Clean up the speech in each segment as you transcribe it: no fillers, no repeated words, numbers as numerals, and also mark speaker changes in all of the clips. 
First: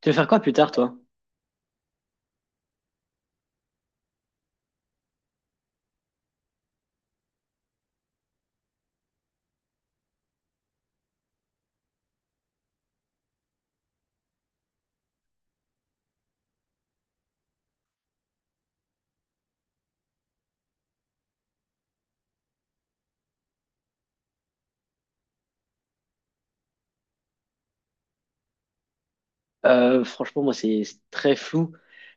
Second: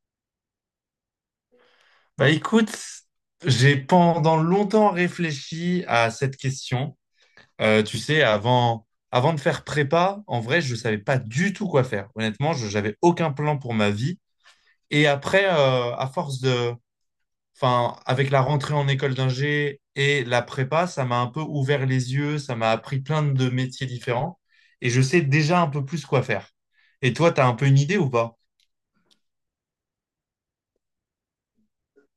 Speaker 1: Tu veux faire quoi plus tard, toi?
Speaker 2: Bah écoute, j'ai pendant longtemps réfléchi à cette question. Tu sais, avant de faire prépa, en vrai, je savais pas du tout quoi faire. Honnêtement, je j'avais aucun plan pour ma vie. Et après, enfin, avec la rentrée en école d'ingé et la prépa, ça m'a un peu ouvert les yeux, ça m'a appris plein de métiers différents. Et je sais déjà un peu plus quoi faire. Et toi, t'as un peu une idée ou pas?
Speaker 1: Franchement, moi, c'est très flou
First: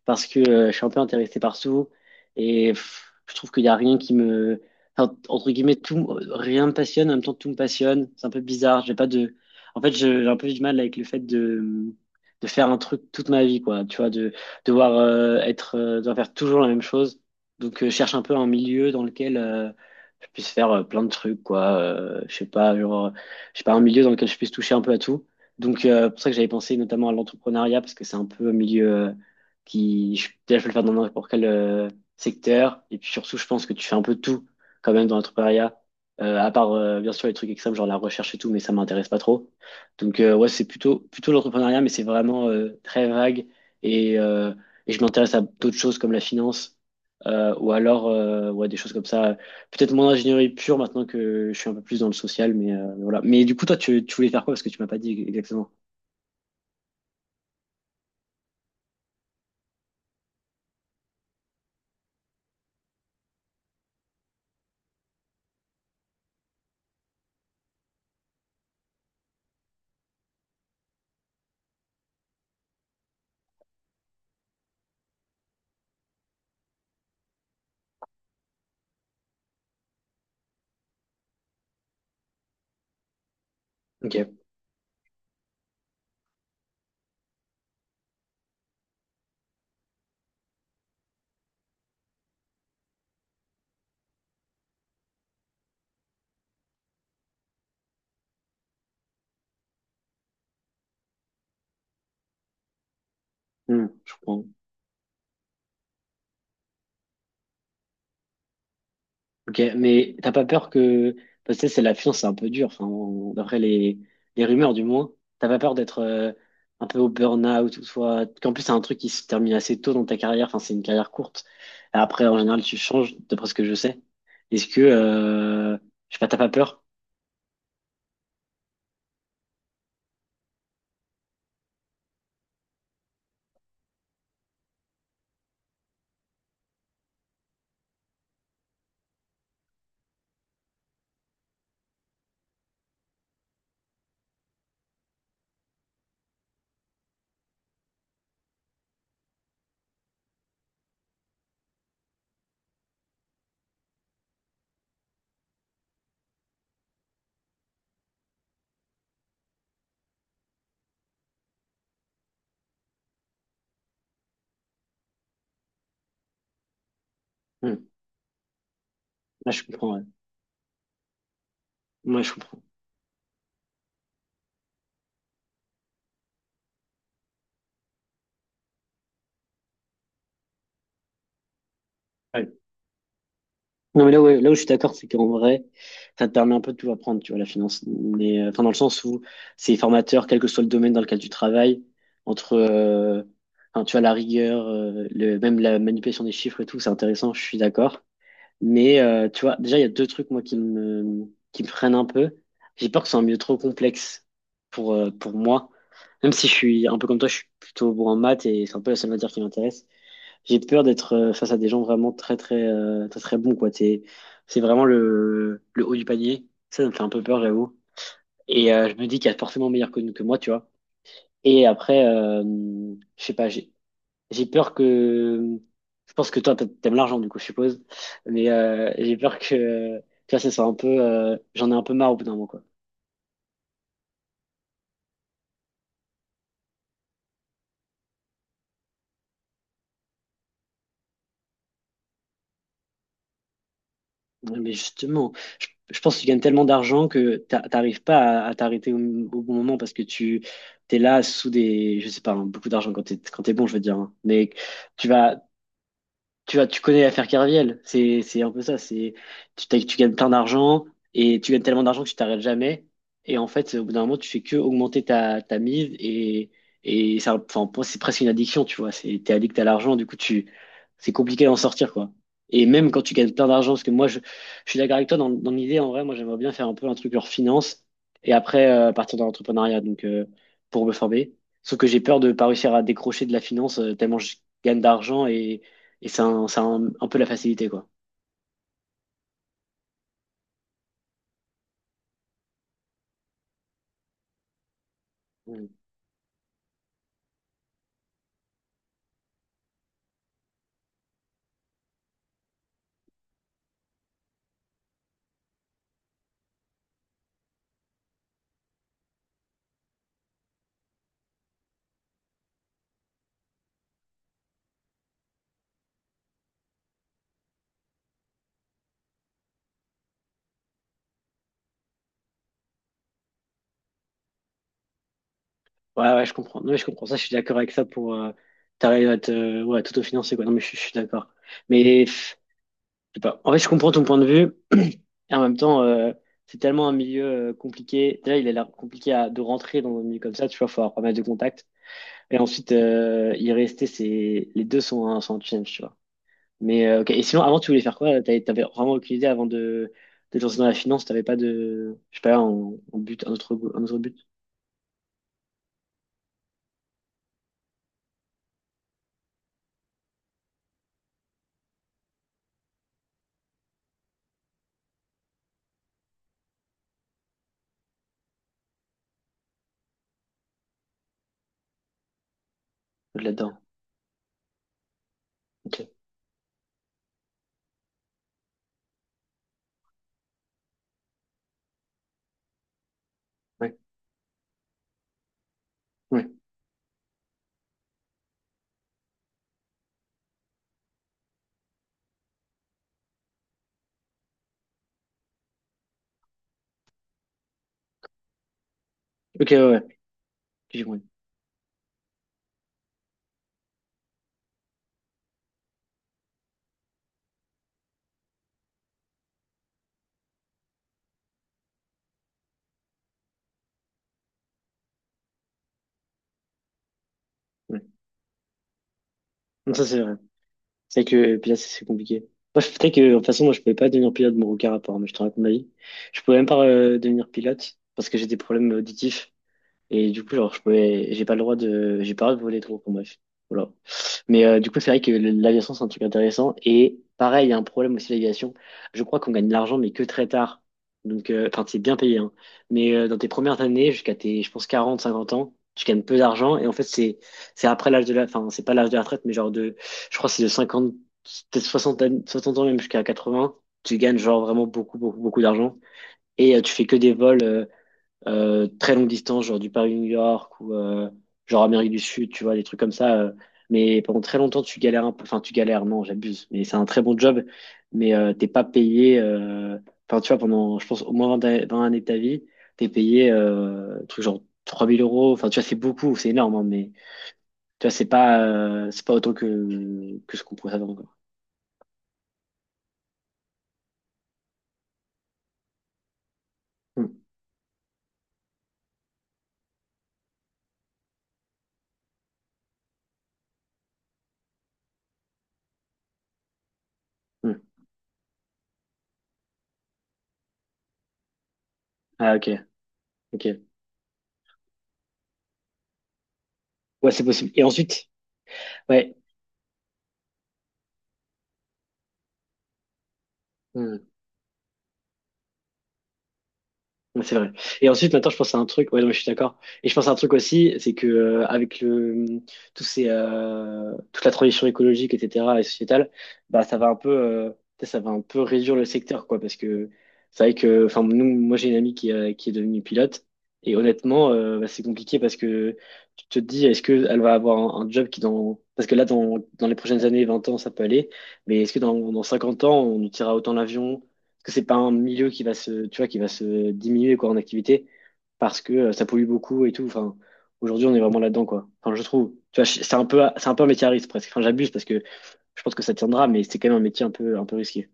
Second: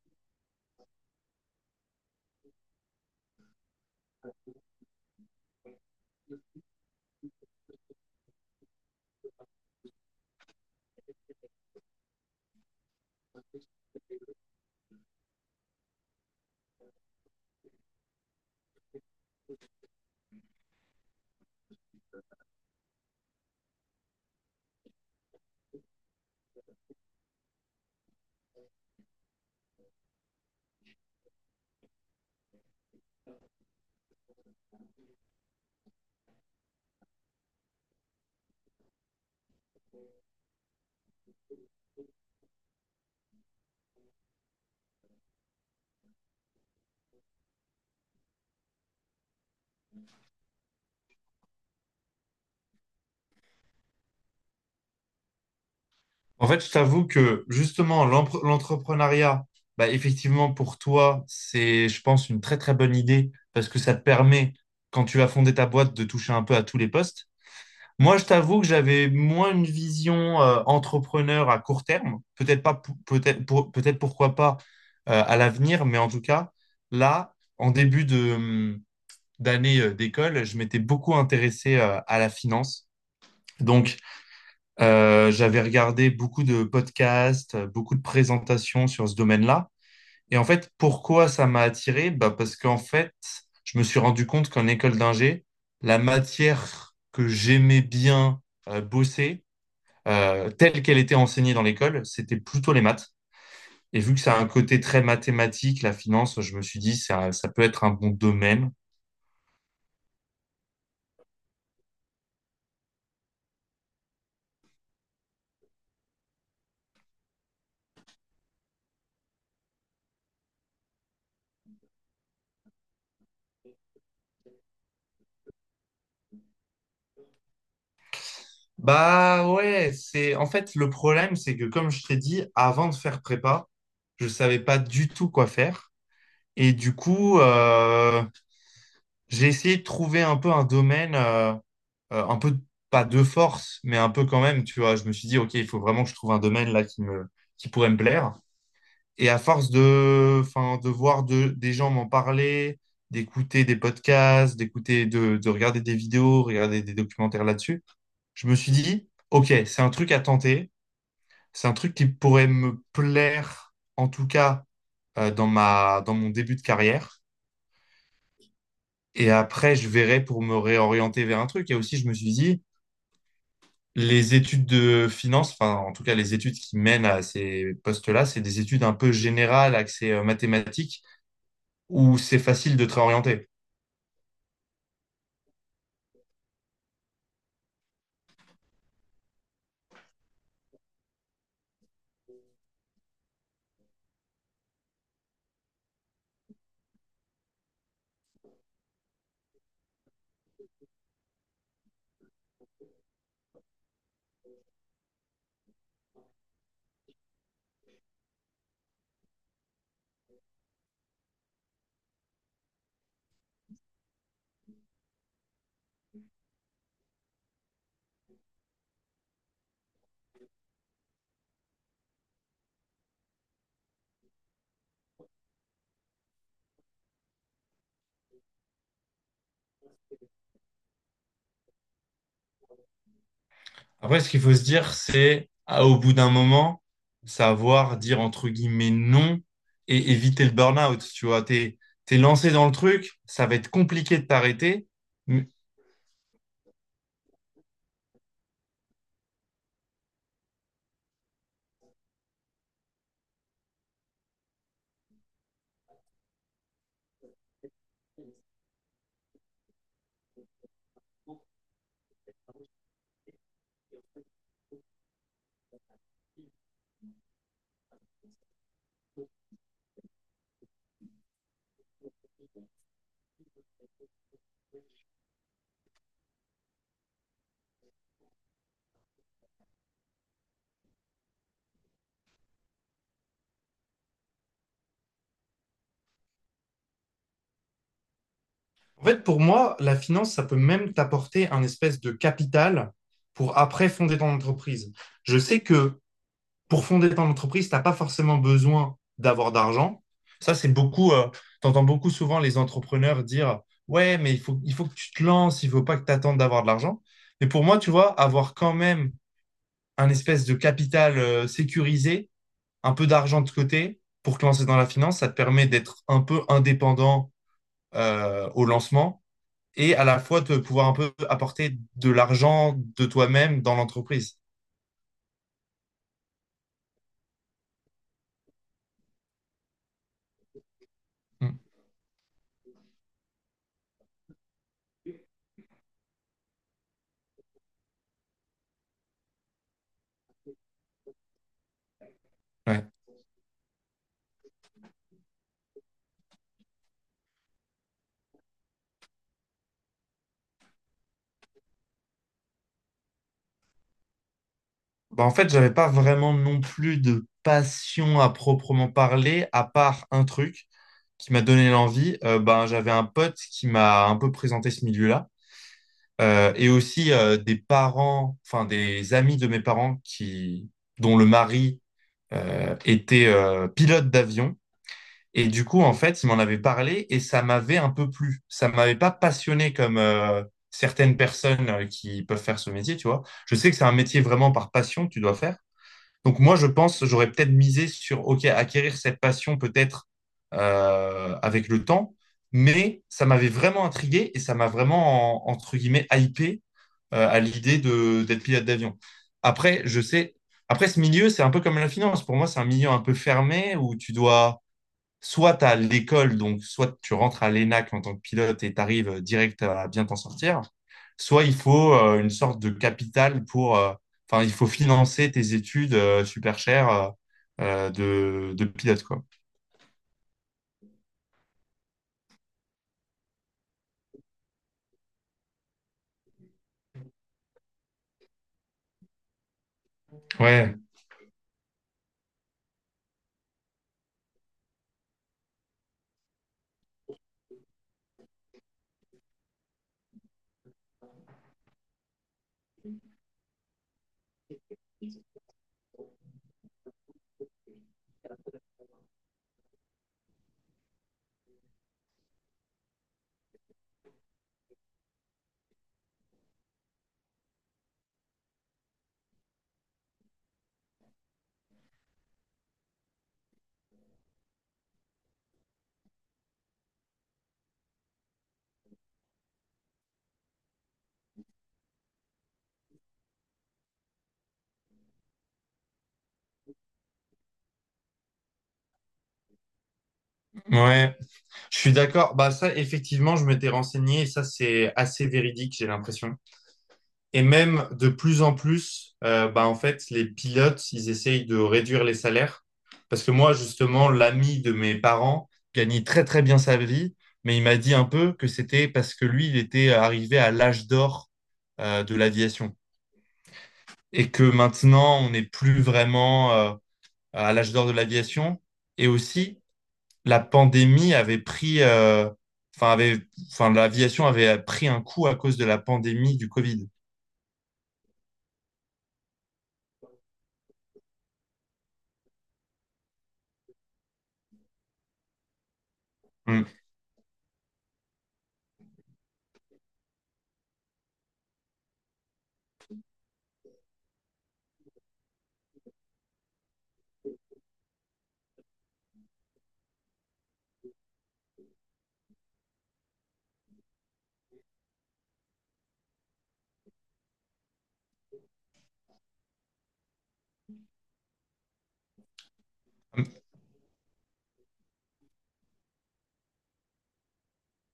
Speaker 1: parce que je suis un peu intéressé par tout et je trouve qu'il n'y a rien qui me... enfin, entre guillemets, tout, rien me passionne, en même temps, tout me passionne. C'est un peu bizarre. J'ai pas de... En fait, j'ai un peu du mal avec le fait de faire un truc toute ma vie, quoi. Tu vois, de devoir faire toujours la même chose. Donc, je cherche un peu un milieu dans lequel je puisse faire plein de trucs, quoi. Je sais pas, genre, je sais pas, un milieu dans lequel je puisse toucher un peu à tout. Donc, pour ça que j'avais pensé notamment à l'entrepreneuriat, parce que c'est un peu un milieu qui, déjà, je peux le faire dans n'importe quel secteur. Et puis surtout, je pense que tu fais un peu tout quand même dans l'entrepreneuriat. À part bien sûr les trucs extrêmes, genre la recherche et tout, mais ça m'intéresse pas trop. Donc, ouais, c'est plutôt l'entrepreneuriat, mais c'est vraiment très vague. Et, euh, et je m'intéresse à d'autres choses comme la finance, ou alors ouais, des choses comme ça peut-être moins ingénierie pure maintenant que je suis un peu plus dans le social, mais voilà. Mais du coup, toi, tu voulais faire quoi? Parce que tu m'as pas dit exactement.
Speaker 2: En fait, je t'avoue que justement, l'entrepreneuriat, bah, effectivement, pour toi, c'est, je pense, une très très bonne idée parce que ça te permet, quand tu vas fonder ta boîte, de toucher un peu à tous les postes. Moi, je t'avoue que j'avais moins une vision entrepreneur à court terme, peut-être pas, peut-être pourquoi pas à l'avenir, mais en tout cas, là, en début de, d'année d'école, je m'étais beaucoup intéressé à la finance. Donc,
Speaker 1: Ok.
Speaker 2: j'avais regardé beaucoup de podcasts, beaucoup de présentations sur ce domaine-là. Et en fait, pourquoi ça m'a attiré? Bah parce qu'en fait, je me suis rendu compte qu'en école d'ingé, la matière que j'aimais bien bosser, telle qu'elle était enseignée dans l'école, c'était plutôt les maths.
Speaker 1: Hmm,
Speaker 2: Et
Speaker 1: je
Speaker 2: vu que ça a un
Speaker 1: comprends.
Speaker 2: côté très mathématique, la finance, je me suis dit, ça peut être un bon domaine.
Speaker 1: Ok, mais t'as pas peur que... Parce que tu sais, c'est la finance, c'est un peu dur, enfin, d'après les rumeurs du moins. T'as pas peur d'être un peu au burn-out ou soit... Qu'en plus, c'est un truc qui se termine assez tôt dans ta carrière, enfin, c'est une carrière courte. Après, en général, tu changes, d'après ce que je sais. Est-ce que... Je sais pas, t'as pas peur?
Speaker 2: Bah ouais, c'est en fait le problème, c'est que comme je t'ai dit, avant de faire prépa, je savais pas du tout quoi faire. Et du coup, j'ai essayé de trouver un peu un domaine, un peu pas de force, mais un peu quand même, tu vois. Je me suis dit, ok, il faut vraiment que je trouve un domaine là qui me, qui pourrait me plaire. Et enfin, des gens m'en parler, d'écouter des podcasts, de regarder des vidéos, regarder des documentaires là-dessus, je me suis dit, ok, c'est un truc à tenter. C'est un truc qui pourrait me plaire, en tout cas, dans ma, dans mon début de carrière.
Speaker 1: Hmm.
Speaker 2: Et
Speaker 1: Là, je
Speaker 2: après, je
Speaker 1: comprends, ouais.
Speaker 2: verrai pour me réorienter vers un truc. Et aussi, je me
Speaker 1: Moi,
Speaker 2: suis
Speaker 1: je comprends.
Speaker 2: dit, les études de finance, enfin, en tout cas, les études qui mènent à ces postes-là, c'est des études un peu générales, axées mathématiques, où c'est facile de te réorienter.
Speaker 1: Non, mais là, ouais, là où je suis d'accord, c'est qu'en vrai, ça te permet un peu de tout apprendre, tu vois, la finance. Mais, enfin, dans le sens où c'est formateur, quel que soit le domaine dans lequel tu travailles, entre, enfin, tu vois, la rigueur, même la manipulation des chiffres et tout, c'est intéressant, je suis d'accord. Mais, tu vois, déjà, il y a deux trucs, moi, qui me freinent un peu. J'ai peur que ce soit un milieu trop complexe pour moi. Même si je suis un peu comme toi, je suis plutôt bon en maths et c'est un peu la seule matière qui m'intéresse. J'ai peur d'être face à des gens vraiment très très très très bons, quoi. C'est vraiment le haut du panier. Ça me fait un peu peur, j'avoue. Et je me dis qu'il y a forcément meilleur que moi, tu vois. Et après, je sais pas, j'ai peur que. Je pense que toi, t'aimes l'argent, du coup, je suppose. Mais j'ai peur que, tu vois, ça soit un peu. J'en ai un peu marre au bout d'un moment, quoi.
Speaker 2: Après, ce qu'il faut se dire, c'est, ah, au bout d'un moment, savoir dire entre guillemets non et éviter le burn-out. Tu vois, t'es lancé dans le truc, ça va être compliqué de
Speaker 1: Ouais. Mais
Speaker 2: t'arrêter.
Speaker 1: justement, je pense que tu gagnes tellement d'argent que t'arrives pas à t'arrêter au bon moment parce que tu t'es là sous des, je sais pas, hein, beaucoup d'argent quand t'es bon, je veux dire, hein. Mais tu vas, tu vois, tu connais l'affaire Kerviel, c'est un peu ça, c'est tu gagnes plein d'argent et tu gagnes tellement d'argent que tu t'arrêtes jamais et en fait au bout d'un moment tu fais que augmenter ta mise et ça. Enfin, pour moi, c'est presque une addiction, tu vois, c'est, t'es addict à l'argent, du coup tu, c'est compliqué d'en sortir, quoi. Et même quand tu gagnes plein d'argent, parce que moi je, suis d'accord avec toi dans l'idée en vrai, moi j'aimerais bien faire un peu un truc leur finance et après partir dans l'entrepreneuriat, donc pour me former, sauf que j'ai peur de pas réussir à décrocher de la finance tellement je gagne d'argent et c'est un, un peu la facilité, quoi.
Speaker 2: En fait, pour moi, la finance, ça peut même t'apporter un espèce de capital pour après fonder ton entreprise. Je sais
Speaker 1: Mm.
Speaker 2: que pour fonder ton entreprise, tu n'as pas forcément besoin d'avoir d'argent. Ça, c'est beaucoup, tu entends beaucoup souvent les entrepreneurs dire, ouais, mais il faut que tu te lances, il ne faut pas que tu attendes d'avoir de l'argent. Mais pour moi, tu vois, avoir quand même un espèce de capital sécurisé, un peu d'argent de côté pour te lancer dans la finance, ça te permet d'être un peu indépendant au lancement et à la fois de pouvoir un peu apporter de l'argent de toi-même dans l'entreprise.
Speaker 1: Ouais, ouais, je comprends. Non, mais je comprends ça, je suis d'accord avec ça pour t'arrives à ouais, tout t'autofinancer, quoi. Non, mais je suis d'accord.
Speaker 2: Mm.
Speaker 1: Mais je sais pas. En fait, je comprends ton point de vue. Et en même temps, c'est tellement un milieu compliqué. Déjà, il a l'air compliqué de rentrer dans un milieu comme ça, tu vois, faut avoir pas mal de contacts. Et ensuite,
Speaker 2: Ouais.
Speaker 1: y rester, c'est, les deux sont un challenge, tu vois. Mais, ok. Et sinon, avant, tu voulais faire quoi? T'avais vraiment aucune idée avant de te lancer dans la finance, t'avais pas de, je sais pas, un but, un autre but
Speaker 2: Bah, en fait, j'avais pas vraiment non plus de passion à proprement parler, à part un truc qui m'a donné l'envie. Ben, j'avais un pote qui m'a un peu présenté ce milieu-là. Et aussi, des parents, enfin des amis de mes parents qui, dont le mari euh, était
Speaker 1: là-dedans.
Speaker 2: euh, pilote d'avion. Et du
Speaker 1: Ok,
Speaker 2: coup, en fait, il m'en avait parlé et ça m'avait un peu plu. Ça m'avait pas passionné comme certaines personnes qui peuvent faire ce métier, tu vois. Je sais que
Speaker 1: ouais,
Speaker 2: c'est un métier vraiment par passion que tu dois faire.
Speaker 1: ouais.
Speaker 2: Donc moi, je pense, j'aurais peut-être misé sur, OK, acquérir cette passion peut-être avec le temps, mais ça m'avait vraiment intrigué et ça m'a vraiment, entre guillemets, hypé à l'idée de d'être pilote d'avion.
Speaker 1: Ok, ouais, ouais.
Speaker 2: Après,
Speaker 1: Ok, j'ai
Speaker 2: après ce
Speaker 1: compris.
Speaker 2: milieu, c'est un peu comme la finance. Pour moi, c'est un milieu un peu fermé où tu dois soit à l'école, donc soit tu rentres à l'ENAC en tant que pilote et tu arrives direct à bien t'en sortir, soit il faut une sorte de capital pour, enfin, il faut financer tes études super chères.
Speaker 1: Ouais.
Speaker 2: De pilote, quoi.
Speaker 1: Non, ça, c'est vrai. C'est vrai que pilote, c'est compliqué. Moi, je, peut-être que, de toute façon, moi, je pouvais pas devenir pilote, mon aucun rapport, mais je te raconte ma vie. Je pouvais même pas devenir pilote parce que j'ai des problèmes auditifs. Et du coup, genre,
Speaker 2: Ouais,
Speaker 1: j'ai pas le droit de voler trop, enfin, bref. Voilà. Mais du coup, c'est vrai que l'aviation, c'est un truc intéressant. Et pareil, il y a un problème aussi, l'aviation. Je crois qu'on gagne de l'argent, mais que très tard. Donc, enfin, c'est bien payé, hein. Mais dans tes premières années, jusqu'à tes, je pense, 40 50 ans, tu gagnes peu d'argent. Et en fait, c'est après l'âge de la, enfin, c'est pas l'âge de la retraite, mais genre de, je crois, que c'est de 50 peut-être 60 60 ans, même jusqu'à 80. Tu gagnes genre vraiment beaucoup, beaucoup, beaucoup d'argent. Et tu fais que des vols. Très longue distance, genre du Paris-New York, ou genre Amérique du Sud, tu vois, des trucs comme ça. Mais pendant très longtemps, tu galères un peu. Enfin, tu galères, non, j'abuse. Mais c'est un très bon job, mais t'es pas payé. Enfin, tu vois, pendant, je pense, au moins 20 années de ta vie, t'es payé un truc genre 3000 euros. Enfin, tu vois, c'est beaucoup, c'est énorme, hein, mais tu vois, c'est pas autant que ce qu'on pourrait s'attendre, quoi.
Speaker 2: ouais, je suis d'accord. Bah, ça, effectivement, je m'étais renseigné et ça, c'est assez véridique, j'ai l'impression.
Speaker 1: Hum,
Speaker 2: Et même de plus en plus, bah, en fait, les pilotes, ils essayent de réduire les salaires. Parce que moi, justement, l'ami de mes parents gagnait très très bien sa vie, mais
Speaker 1: hum.
Speaker 2: il m'a dit un peu que c'était parce que lui, il était arrivé à l'âge d'or de
Speaker 1: Ah, ok,
Speaker 2: l'aviation.
Speaker 1: ok.
Speaker 2: Et que maintenant, on n'est plus vraiment
Speaker 1: Ouais, c'est possible.
Speaker 2: à
Speaker 1: Et
Speaker 2: l'âge d'or de
Speaker 1: ensuite,
Speaker 2: l'aviation. Et
Speaker 1: ouais.
Speaker 2: aussi, la pandémie avait pris, enfin, avait, enfin,
Speaker 1: Hum.
Speaker 2: l'aviation avait pris un coup à cause de la pandémie du Covid.
Speaker 1: Ouais, c'est vrai. Et ensuite, maintenant, je pense à un truc. Ouais, non, mais je suis d'accord. Et je pense à un truc aussi, c'est que avec le tous ces toute la transition écologique, etc., et sociétale, bah
Speaker 2: Mm.
Speaker 1: ça va un peu, ça va un peu réduire le secteur, quoi, parce que c'est vrai que, enfin, nous, moi, j'ai une amie qui est devenue pilote, et honnêtement, bah, c'est compliqué parce que tu te dis, est-ce que elle va avoir un job qui dans, parce que là, dans les prochaines années, 20 ans, ça peut aller, mais est-ce que dans 50 ans, on nous tirera autant l'avion? Que c'est pas un milieu qui va se, tu vois, qui va se diminuer, quoi, en activité, parce que ça pollue beaucoup et tout. Enfin, aujourd'hui, on est vraiment là-dedans, quoi. Enfin, je trouve. Tu vois, c'est un peu, un métier à risque presque. Enfin, j'abuse, parce que je pense que ça tiendra, mais c'est quand même un métier un peu risqué.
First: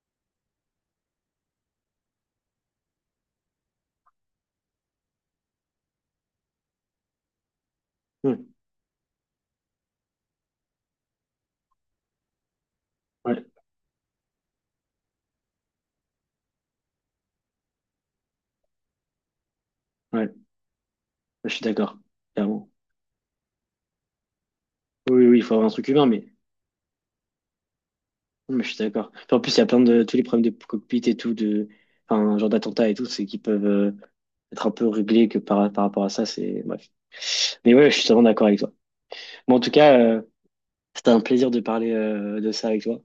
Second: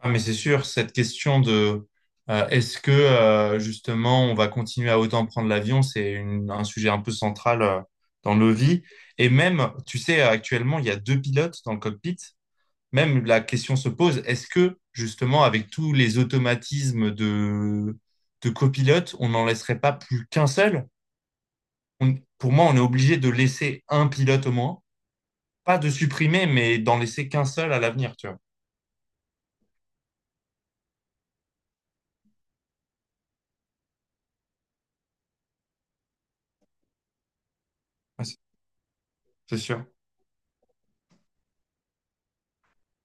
Speaker 2: Ah, mais c'est sûr, cette question de est-ce que justement on va continuer à autant prendre l'avion, c'est un sujet un peu central
Speaker 1: Hmm.
Speaker 2: dans nos vies. Et même, tu sais, actuellement, il y a deux pilotes dans le cockpit. Même
Speaker 1: Ouais,
Speaker 2: la question se pose, est-ce que justement avec tous les automatismes de copilote, on n'en laisserait pas plus
Speaker 1: ouais,
Speaker 2: qu'un seul?
Speaker 1: je suis d'accord.
Speaker 2: Pour moi,
Speaker 1: Clairement.
Speaker 2: on est obligé de laisser un pilote au moins,
Speaker 1: Oui, oui, il faut avoir un
Speaker 2: pas
Speaker 1: truc
Speaker 2: de
Speaker 1: humain, mais,
Speaker 2: supprimer, mais d'en laisser qu'un seul à l'avenir, tu vois.
Speaker 1: mais je suis d'accord. Puis en plus, il y a plein de tous les problèmes de cockpit et tout, de, enfin, genre d'attentats et tout, c'est qui peuvent être un peu réglés que par rapport à ça, c'est bref. Mais ouais, je suis totalement
Speaker 2: Ouais, C'est
Speaker 1: d'accord avec toi. Mais
Speaker 2: c'est
Speaker 1: en tout
Speaker 2: sûr.
Speaker 1: cas. C'était un plaisir de parler de ça avec toi.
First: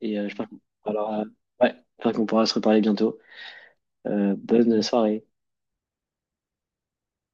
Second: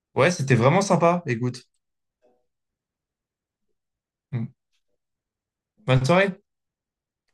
Speaker 1: Et
Speaker 2: Ouais,
Speaker 1: j'espère
Speaker 2: c'était
Speaker 1: qu'on
Speaker 2: vraiment
Speaker 1: pourra, alors,
Speaker 2: sympa. Écoute,
Speaker 1: ouais, j'espère qu'on pourra se reparler bientôt.
Speaker 2: Mm.
Speaker 1: Bonne soirée.
Speaker 2: Bonne soirée.